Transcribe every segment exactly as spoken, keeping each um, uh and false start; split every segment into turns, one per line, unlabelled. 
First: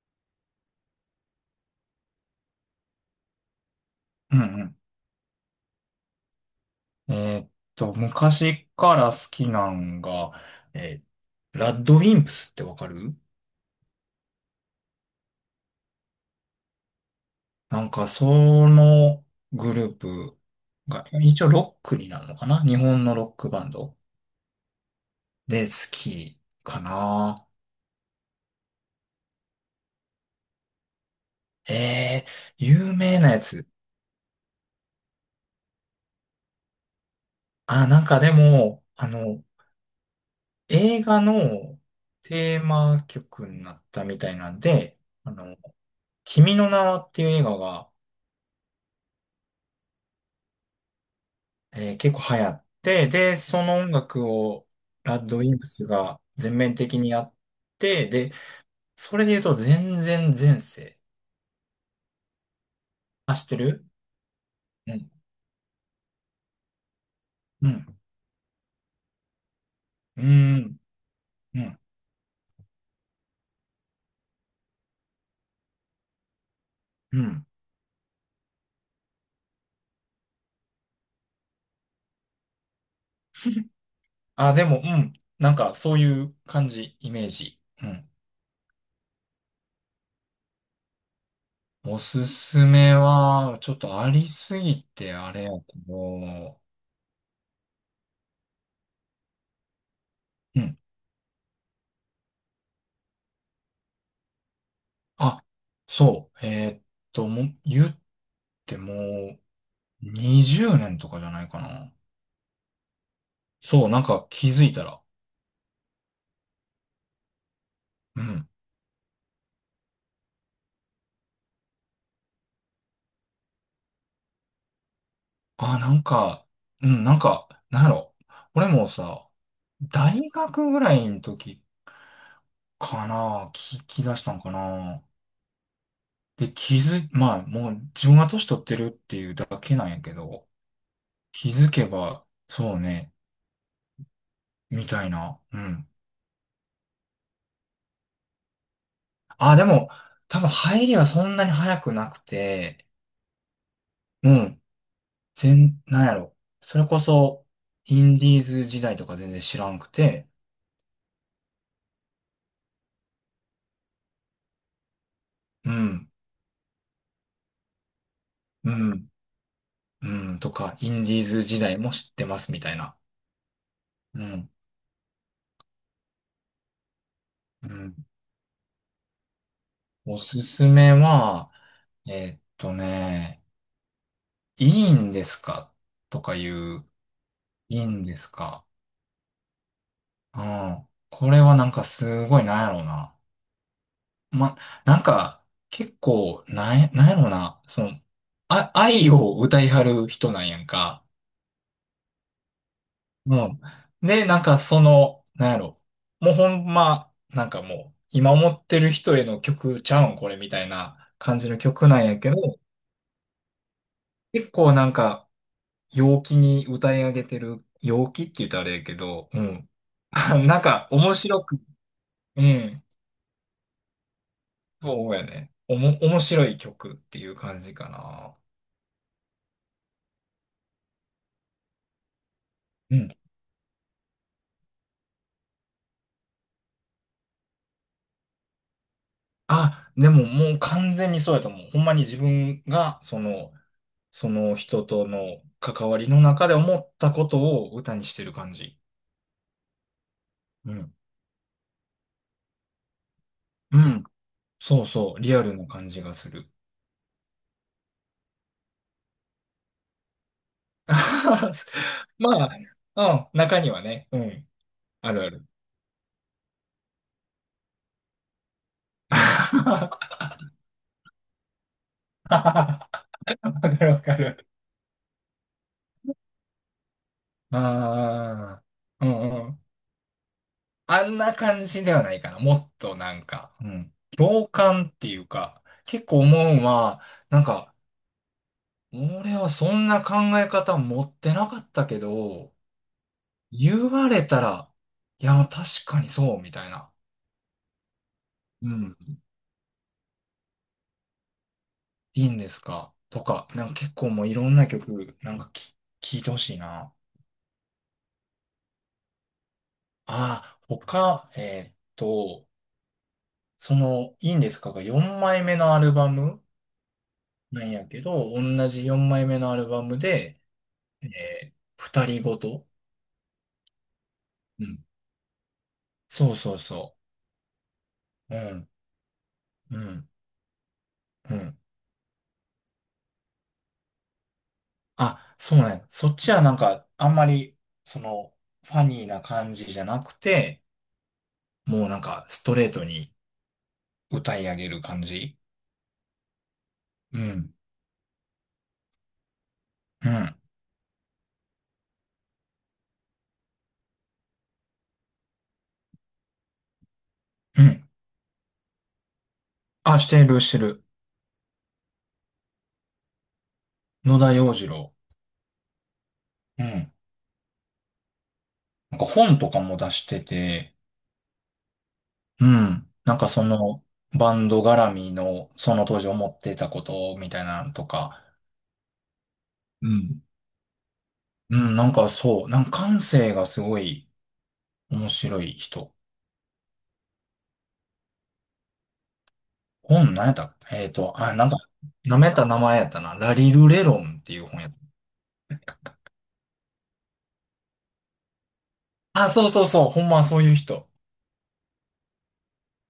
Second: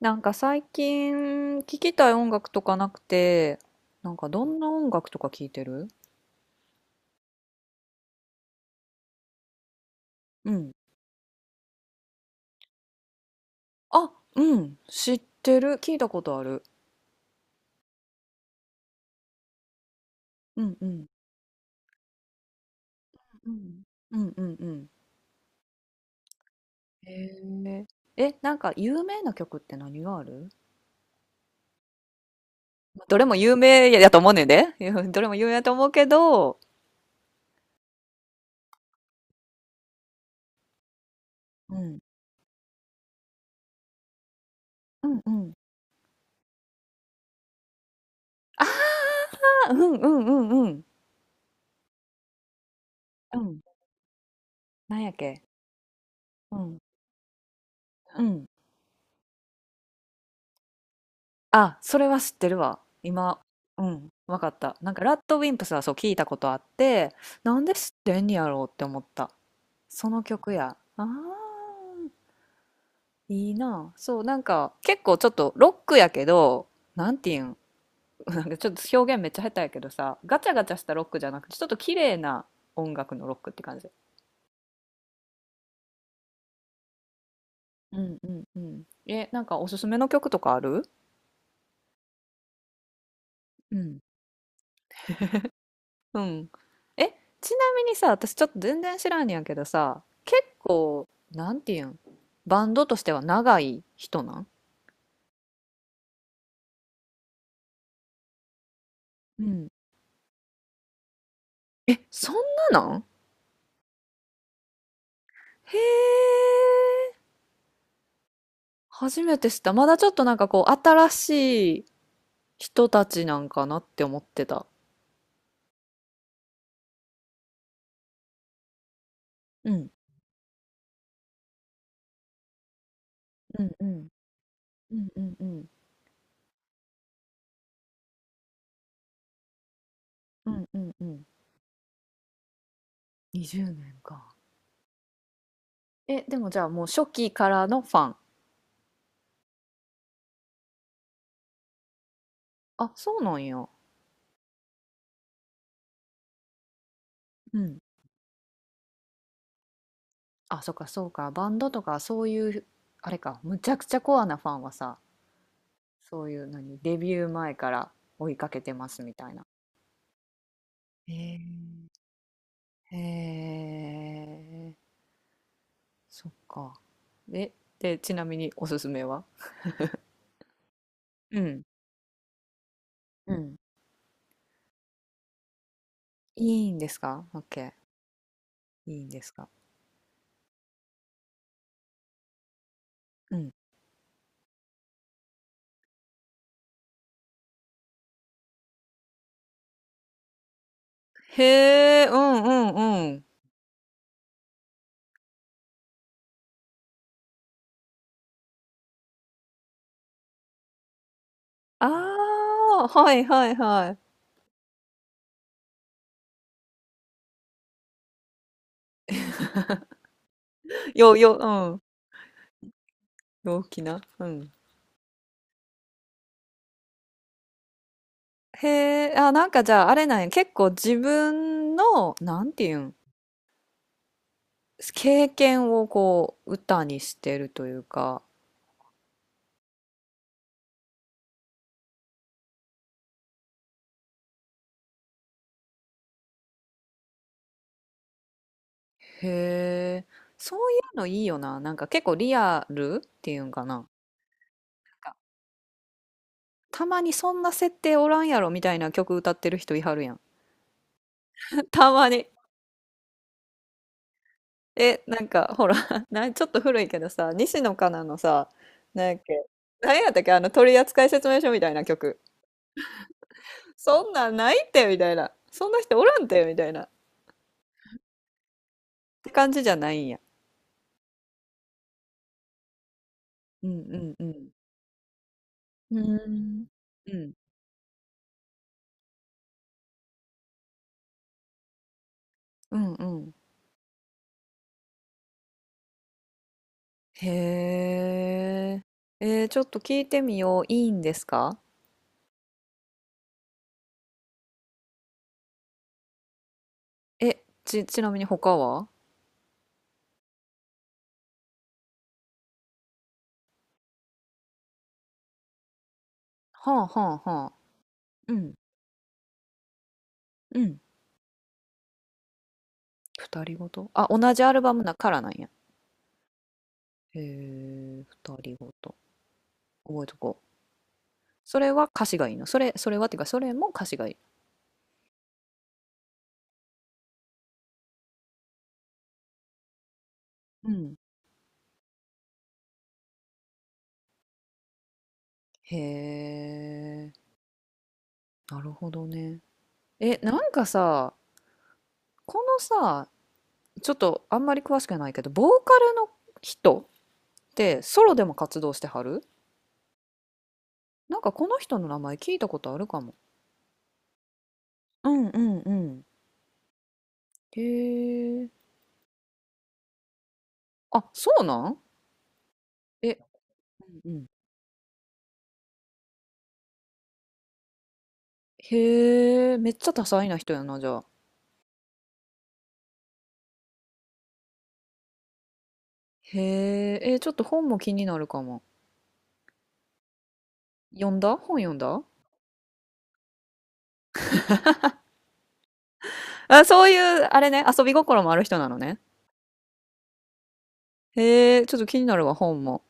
なんか最近聴きたい音楽とかなくて、なんか
うん
どん
う
な
ん。
音楽とか聴いてる？
えーっと、昔から好きなんが、
うん。
えーラッドウィンプスってわかる？
あ、うん。知ってる。聞いたことある。
なんか、そのグループ
うんう
が、
ん。
一応ロックになるのかな。日本のロッ
う
クバン
ん
ド
うんうんうん。
で好きか
へ
な。
え。え、なんか有名な曲って何がある？
えー、有
まあど
名
れ
な
も
や
有
つ。
名やと思うねんで。どれも有名やと思うけど。
あ、なんかでも、あの、映画
う
の
ん。
テーマ曲になったみたいなんで、
うんう
あ
ん。
の、君の名はっていう映画が
あ、うんうんうんうん。
えー結構流行って、で、
うん。
その音楽を
なんやっ
ラッドウ
け。
ィンプスが全
う
面
ん。
的にやって、
う
で、
ん。
それで言うと全然前世。
あ、それは知ってるわ。
あ、
今、
知って
う
る？
ん、わかった。なん
う
か、
ん。
ラッドウィンプスはそう聞いたことあって、なん
う
で
ん。
知ってんやろうって思った。その
う
曲や。
ん。
ああ、
うん。
いいな。そう、なんか、結構ちょっとロックやけど、なん
う
ていう
ん。
ん、なんかちょっと表現めっちゃ下手やけどさ、ガチャガチャしたロックじゃなくて、ちょっと綺麗な音楽のロックって感じ。
あ、でも、うん。なんか、そういう感じ、イメージ。う
う
ん。
んうんうん。え、なんかおすすめの曲とかある？
おすすめは、ちょ
う
っ
ん。
とありすぎて、あれやけ
うん。
ど、
え、ちなみにさ、私ちょっと全然知らんねやけどさ、結
うん。
構、なんていうん、バンドとしては長い人なん？
あ、そう。えーっと、もう、言っても、
うん。
にじゅうねんとかじゃないかな。
え、そんななん、
そう、なんか気づいたら、
へえ、
うん。
初めて知った。まだちょっとなんかこう、新しい人たちなんかなって思ってた。
あ、なんか、うん、なんか、なんやろ。俺もさ、
うん。
大学ぐらいの時かな、
うんう
聞き
ん。
出したんか
う
な。
んうんうん。
で、気づ、まあ、もう自分が年取ってるっていうだけなんやけど、
うんうんうん。
気づけば、そうね、
にじゅうねんか。
みたいな。うん。
え、でもじゃあもう初期からのファン？
あ、でも、多分入りはそんなに早くなくて、
あ、そうなんや。
うん、全、なんやろ。それこそ、
うん。
インディーズ時代とか全然知らんくて、
あ、そっかそうか。バンドとかそういう、あれか、むちゃくちゃコアなファンはさ、
うん。
そういう何、デビュー前から追いかけ
う
てます
ん。
みたいな。
うん、とか、インデ
へ
ィーズ時代
え
も知ってますみたい
ー
な。
へ
うん、
え、そっか。え、
うん。
で、ちなみにおすすめは？
おすすめ
う
は、
ん。
えーっと
う
ね、
ん。
いいんですかとか
い
い
いん
う、
ですか？ OK。
いいんですか。
いいんですか？
うん。これはなんかすごいなんやろうな。
うん。
ま、なんか、結構、なんや、なんやろうな。その、あ、愛を歌いはる人なんやんか。
へえ、うんうんうん。
うん。で、なんかその、なんやろ。もうほんま、なんかもう、今思ってる人への曲ちゃうん、これみたいな感じの
あ
曲なんやけど、
あ、はいはいは
結構なんか、陽気に歌い上げてる、陽気って言ったらあれやけど、うん。なんか、
い。
面
よ、よ、
白く、
うん。
うん。
陽気な。うん。
そうやね。おも、面白い曲っていう感じかな。
へえ、あ、なんかじゃああれなんや、結構自分の、なんていうん、
うん。
経験をこう歌にしてるというか、
あ、でももう完全にそうやと思う。ほんまに自分が、その、その人との関わりの中で思ったことを歌にしてる感じ。
へえ、そう
う
い
ん。
うのいいよな。なんか結構リアルっていうんか
う
な。
ん。そうそう。リアルな感じがする。
たまにそんな設定おらんやろみたいな曲歌ってる人いはるやん。たまに。
まあ、うん。中にはね。うん。
え、
あ
な
る
ん
ある。
かほらな、ちょっと古いけどさ、西野カナのさ、なんやっけ、なんやっ たっけ、あの取扱説明書みたいな曲。
わかるわ
そん
か
なん
る。
ないってみたいな。そんな人おらんってみたいな。っ
ああ。う
て
んう
感じ
ん。
じゃないんや。
あんな感じではないかな。もっとなんか、
う
う
ん
ん。
うんう
共
ん。
感っていうか、
う
結構
ー
思うん
ん。
は、
うん。
なんか、俺はそんな考え方持ってなかったけど、
うんうん。
言われたら、いや、確かにそう、みたいな。う
へえ。
ん。
えー、ちょっと聞いてみよう。いいんですか？
いいんですかとか、なんか結構もういろんな曲、なんかき、聞いてほしいな。
え、ち、ちなみに他は？
ああ、他、えーっと、その、いいんですかがよんまいめのアルバム
はあはあはあ。
なんやけど、
うん。
同じよんまいめのアルバムで、
うん。
えー、二人ごと。
二人ごと、あ、同じアル
う
バ
ん。
ムだからなんや。
そうそうそ
へえ、二
う。う
人
ん、
ごと。
う
覚え
ん、
とこう。
うん。
それは歌詞がいいの？それ、それはっていうか、それも歌詞がいい？
あ、そうね。そっちはなんか、あんまり、その、ファニーな感じじゃなくて、
うん。
もうなんかストレートに歌い上げる感じ。
へえ。
うん。
なるほどね。
う
え、
ん。
なんかさ、このさ、ちょっとあんまり詳しくないけど、ボーカルの人っ
う
て
ん。
ソロでも活動してはる？
あ、してる、してる。
なんかこの人の名前聞いたことあるかも。
野田洋次郎。
うんうんうん。
うん。
へえ。
なんか本とかも出してて、
あ、そうなん？
うん。な
え、
んかその
うんうん。
バンド絡みのその当時思ってたことみたいなのとか。
へえ、めっち
う
ゃ多
ん。
彩な人やな、じゃあ。
うん、なんかそう。なんか感性がすごい面白い人。
へえ、えー、ちょっと本も気になるかも。
本何やったえっ
読
と、
ん
あ、
だ
なんか、
本、読んだ？
舐めた名前やったな。ラリルレロンっていう本やっ
あ、そういう、あれね、遊び心もある人なのね。
た。あ、そうそうそう。ほんまそういう人。
へえ、ちょっと気になるわ、本も。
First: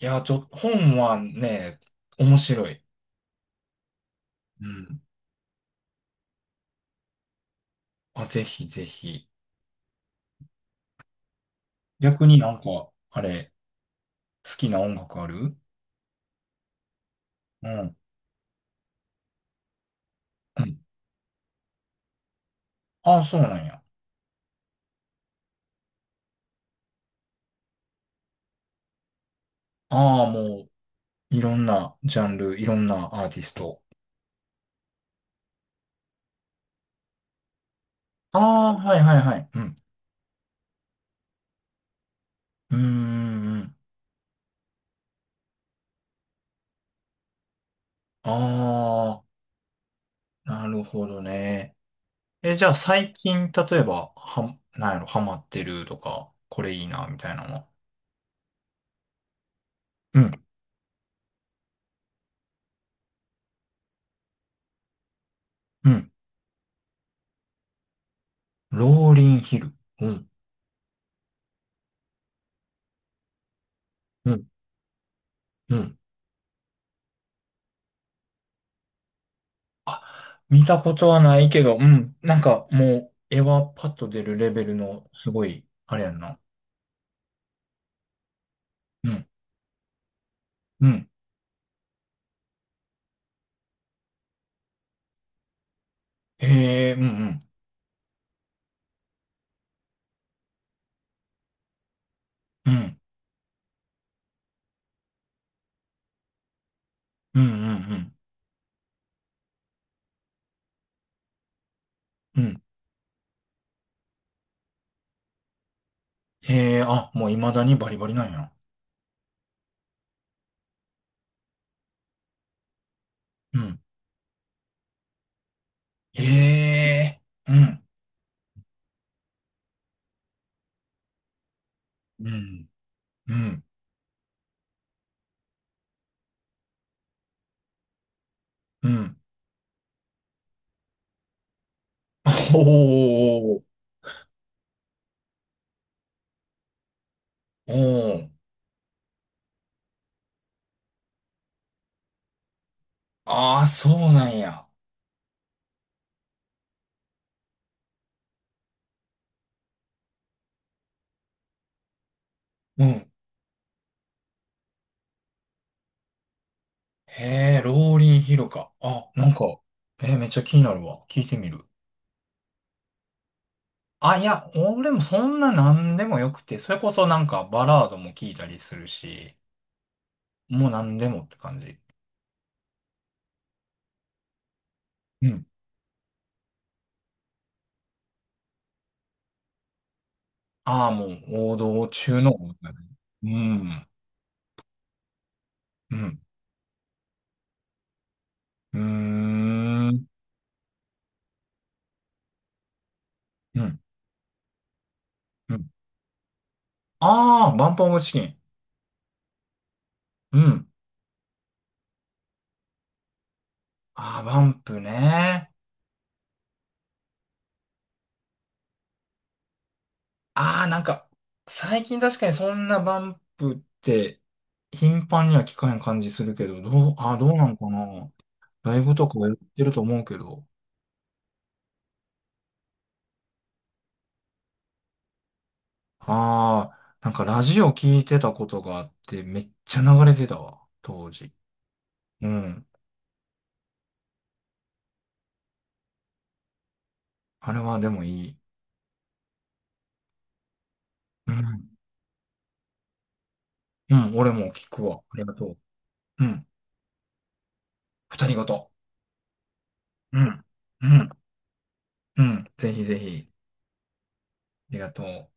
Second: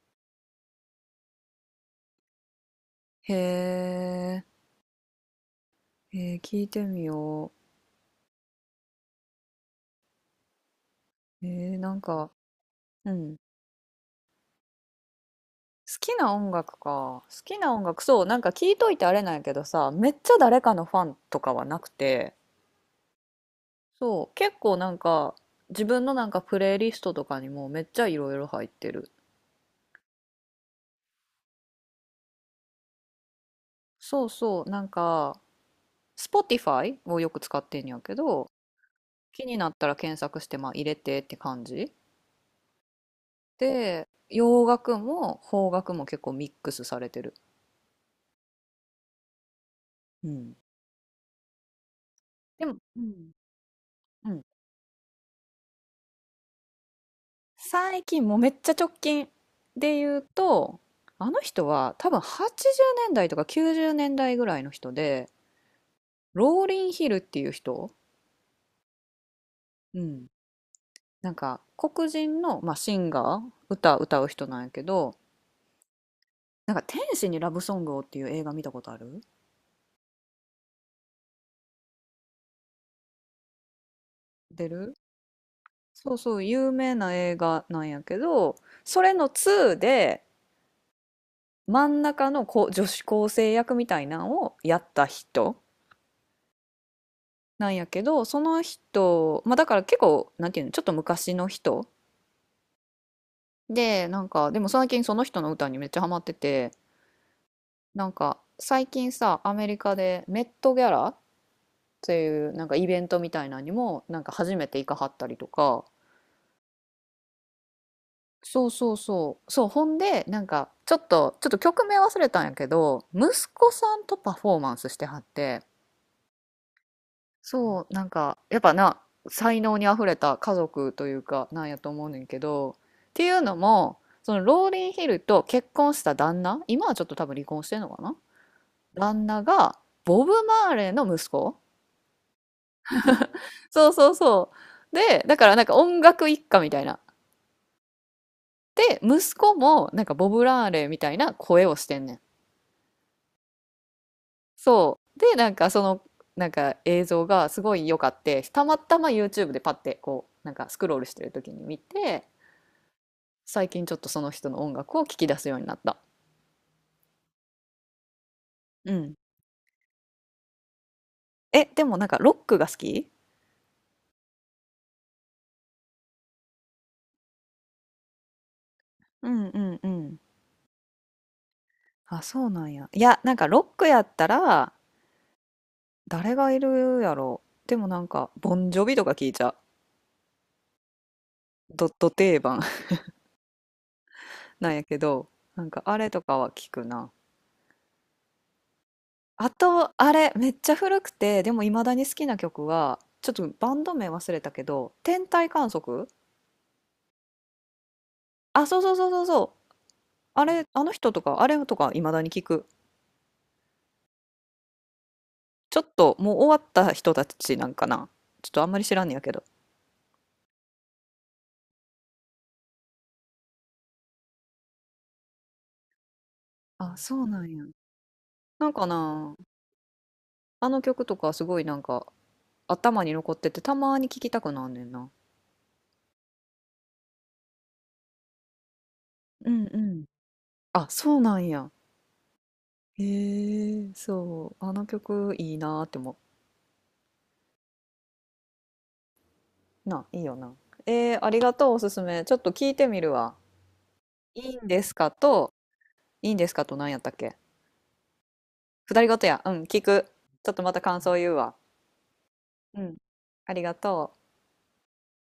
いや、ちょ、本はね、面白い。
へえ、
うん。
えー、聞いてみよ
あ、ぜひぜひ。
う。えー、なん
逆
か、
になんか、
う
あ
ん。
れ、好きな音楽ある？
好きな音楽か。好き
う
な音
ん。
楽、そう、なんか聞いといてあれなんやけどさ、めっちゃ誰
う
か
ん。
のファンとかはなくて、
ああ、そうなんや。
そう、結構なんか、自分のなんかプレイリストとかにもめっちゃいろいろ入ってる。
ああ、もう、いろんなジャンル、いろんなアーティスト。
そうそう、なんか、Spotify をよく使ってんやけ
あ
ど、
あ、はいはいは
気
い。
に
う
なっ
ん。
たら検索して、まあ入れてって感じ。
うーん。うん。
で、洋楽も邦楽も結構ミックスされてる。
あ
う
あ、
ん。
なるほどね。え、じ
で
ゃあ
も、う
最
ん。
近、例えば、
うん、
は、なんやろ、ハマってるとか、これいいな、みたいなのは。
最近もうめっちゃ直近で言
う
う
ん。
と、あの人は多分はちじゅうねんだいとかきゅうじゅうねんだいぐらいの人で、
うん。
ローリン・ヒルっていう人、
ローリンヒル。
う
う
ん、
ん。
なんか黒人の、まあ、シンガー、歌歌う
う
人
ん。
なんやけど、
うん。
なんか「天使にラブソングを」っていう映画見たことある？
あ、見たことはないけど、うん。なんかもう、絵はパッと出るレベ
出
ル
る？
の、すごい、あれや
そう
ん
そ
な。
う、有名な映画なんやけど、そ
う
れ
ん。
のツーで
うん。
真ん中のこ女子高生役みたいなんをやった人
へえ、うんうん。
なんやけど、その人、まあだから結構、なんていうの、ちょっと昔の人
うん。
で、なんか、でも最近その人の歌にめっちゃハマってて、
うんう
なん
ん
か最近さ、アメリカでメットギャラって
うん。
い
う
う
ん。
なんかイベントみたいなのにも、なんか初めて行かはったりとか、
へえ、あ、もう未だにバリバリなんや。
そうそうそう、そう、ほんで、なんかちょっと、ちょっと曲名忘れたんやけど、息
う
子
ん。
さんとパフォーマンスしてはって、
へえ、うん。
そう、なんか、やっぱな、才能にあふれた家族というか、なんやと思うねん
う
け
ん。
ど、ってい
う
うの
ん。
も、そのローリンヒルと結婚した旦那、今はちょっと多分離婚してんのかな、
うん。
旦那が、ボブ・マーレーの息子。
おー。
そうそうそう。で、だからなんか音楽一家みたいな。
おー。
で、息子もなんかボブ・ラーレーみたいな声をしてんねん。
ああ、そうなんや。
そう。で、なんかその、なんか映像がすごい良かって、たまたま YouTube でパッてこう、なんかスクロールしてる時に見て、
うん。
最近ちょっとその人の音楽を聞き出すようになった。
へえ、ローリンヒルか。
う
あ、
ん。
なんか、えーめっちゃ気になるわ。聞いてみ
え、
る。
でもなんかロックが好き？
あ、いや、俺もそんな何でもよくて、それこそなんかバラードも聞いたりする
う
し、
んうんうん。
もう何でもって感じ。
あ、そうなんや。いや、なんかロックやったら、
うん。
誰がいるやろ？でもなんか、ボンジョビとか聞いちゃう。
ああ、もう王
ド
道
ット
中の
定
王道
番
だね。うん。
なんやけど、なんか
う
あれ
ん。
とかは聞くな。
う
あ
ー
と、
ん。
あれ、めっちゃ古くて、でも未だに好きな曲は、ちょっと
う
バ
ん。
ンド名忘れたけど、天体
う
観
ん。
測。
ああ、バンプオブチキン。
あ、そうそうそうそうそう。
う
あれ、
ん。
あの人とか、あれとか未だに聞く。
ああ、バンプね。
ちょっともう終わった人たちなんかな。ちょっとあんまり知らんねやけど。
ああ、なんか、最近確かにそんなバンプって頻繁には聞かへん感じするけど、どう、
あ、
あ
そ
あ、ど
う
う
な
な
ん
ん
や。
かな。
なん
ライ
か
ブとかはや
な、
ってると思うけど。
あの曲とかすごいなんか頭に残っててたまに聴きたくなんねんな。
ああ、なんかラジオ聞いてたことがあって、め
う
っ
んう
ちゃ
ん。
流れてたわ、
あ、
当
そう
時。
なんや。
うん。
へえ、そう。あの曲いいなーって思
あれはでもいい。
う。な、いいよな。えー、あ
う
りがと
ん。
う、おすすめ。ちょっと聞いてみるわ。
うん、俺
い
も
いん
聞
で
く
す
わ。あ
か
りが
と、
とう。う
いいん
ん。
ですかと何やったっけ？
二人ごと。
二人ごとや。うん、聞く。
うん。
ちょっとまた
う
感
ん。
想言うわ。
うん。ぜ
う
ひ
ん、
ぜひ。
ありがとう。
ありがとう。